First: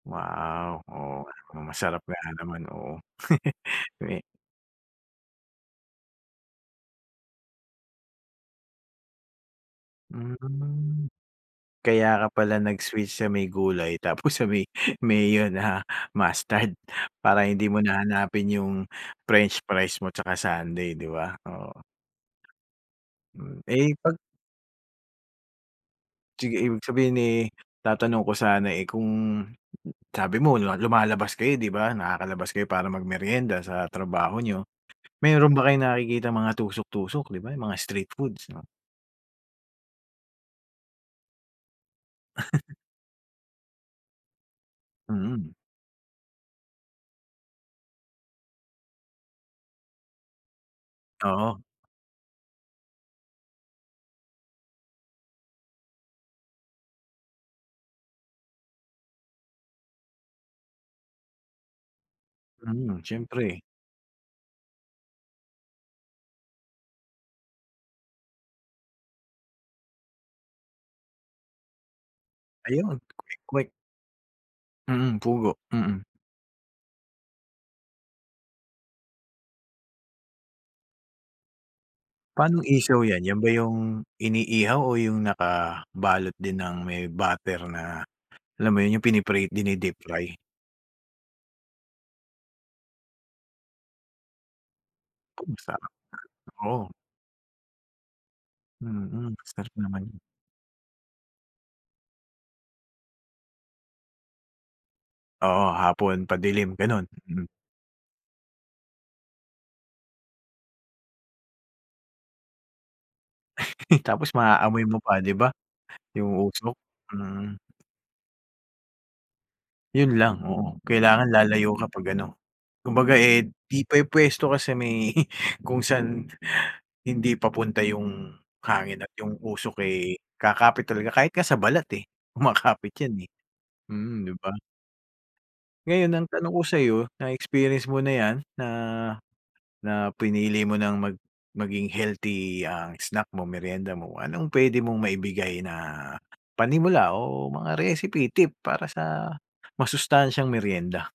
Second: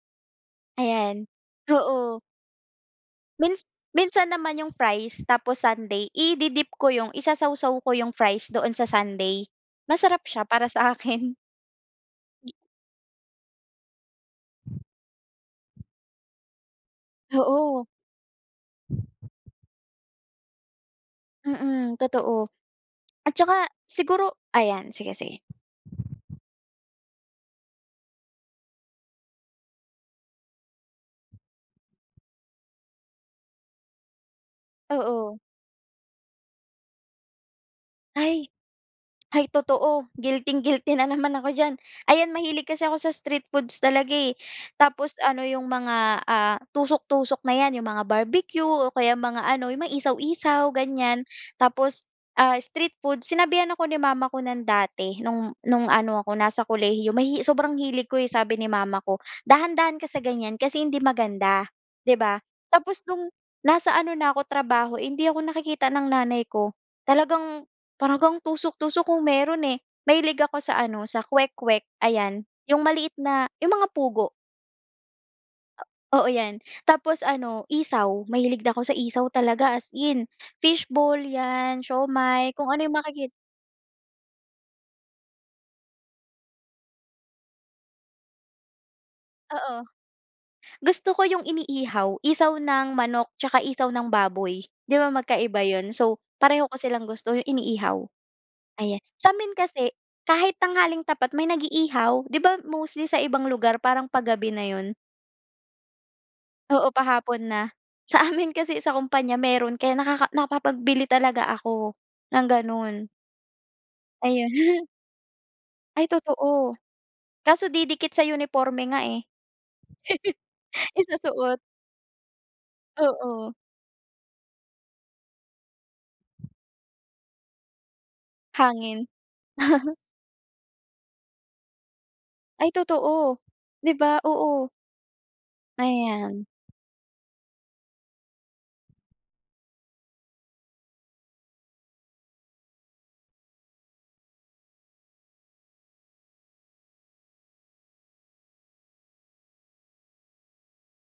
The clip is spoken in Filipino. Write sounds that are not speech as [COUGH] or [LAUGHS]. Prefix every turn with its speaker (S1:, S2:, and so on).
S1: Wow,
S2: Ayan,
S1: oo naman, masarap nga
S2: oo
S1: naman oh.
S2: Mins
S1: [CHUCKLES]
S2: minsan naman yung fries tapos sundae i-dip ko yung isasawaw ko yung fries doon sa sundae masarap siya para
S1: Hmm.
S2: sakin.
S1: Kaya ka pala nag switch sa may gulay tapos sa may mayo na mustard para hindi mo
S2: Oo.
S1: na hanapin yung french fries mo tsaka sundae di ba? Oo.
S2: Mm, totoo. At
S1: Hmm.
S2: tsaka
S1: Eh, pag
S2: siguro Ayan, sige-sige.
S1: Sige ibig sabihin, eh, tatanong ko sana, eh, kung, sabi mo lumalabas kayo di ba? Nakakalabas kayo para mag meryenda sa trabaho niyo.
S2: Oo.
S1: Meron ba kayong nakikitang mga tusok-tusok? Di ba mga street foods
S2: Ay.
S1: 'no.
S2: Ay totoo guilting-guilty na naman ako diyan, ayan mahilig
S1: [LAUGHS]
S2: kasi ako sa street foods talaga, eh. Tapos ano
S1: Mm.
S2: yung mga, ah, tusok-tusok na yan yung mga barbecue o kaya mga ano yung may isaw-isaw ganyan
S1: Oo.
S2: tapos, ah, street food sinabihan ako ni mama ko nun dati nung, nung ano ako nasa kolehiyo yung sobrang hilig ko sabi ni mama ko, dahan-dahan ka sa ganyan kasi hindi maganda, di ba
S1: Mhm,
S2: tapos nung
S1: siyempre.
S2: nasa ano na ako trabaho hindi ako nakikita ng nanay ko talagang talagang tusok-tusok kung meron, eh, mahilig ako sa ano sa kwek-kwek ayan. Yung
S1: Ayun,
S2: maliit na
S1: kwek-kwek.
S2: yung mga pugo.
S1: Mm, pugo. Mm.
S2: Oo yan tapos ano, isaw mahilig na ako sa isaw talaga as in. Fishball yan, siomai,
S1: Paanong
S2: kung ano yung
S1: isaw yan,
S2: makikit
S1: yan ba yung iniihaw o yung naka balot din ng may batter na alam mo yun yung pinipi
S2: Oo.
S1: dinideep-fry.
S2: Gusto ko yung iniihaw, isaw ng manok tsaka isaw ng baboy di ba
S1: Hmm,
S2: magkaiba yun.
S1: sarap
S2: So,
S1: nga.
S2: pareho ko
S1: Oo.
S2: silang gusto yung iniihaw, ayan.
S1: Mm,
S2: Sa'min
S1: sarap
S2: kasi
S1: naman.
S2: kahit tanghaling tapat may nag-iihaw di ba mostly sa ibang lugar parang pa-gabi na yun?
S1: Oo, hapon, padilim,
S2: Oo,
S1: ganun
S2: pa-hapon
S1: mm.
S2: na sa amin kasi sa kumpanya meron kaya nakaka nakapag-bili talaga ako ng ganun.
S1: [LAUGHS] Tapos ma-aaamoy
S2: Ayun.
S1: mo pa, di ba?
S2: Ay
S1: Yung
S2: totoo.
S1: usok, mm.
S2: Kaso didikit sa uniporme nga, eh
S1: Yun lang, oo,
S2: [LAUGHS]
S1: kailangan
S2: Isusuot.
S1: lalayo kapag ano kumbaga, eh,
S2: Oo.
S1: di pa yung pwesto kasi may kung saan hindi papunta yung hangin
S2: Hangin.
S1: at yung usok,
S2: [LAUGHS]
S1: eh, kakapit talaga kahit ka sa balat, eh,
S2: Ay
S1: kumakapit yan, eh.
S2: totoo, di
S1: Mm
S2: ba?
S1: di ba?
S2: Oo.
S1: Ngayon ang
S2: Ayan.
S1: tanong ko sayo na-experience mo na yan na, na pinili mo ng mag maging healthy ang snack mo, meryenda mo, anong pwede mong maibigay na panimula o mga recipe tip para sa masustansyang meryenda.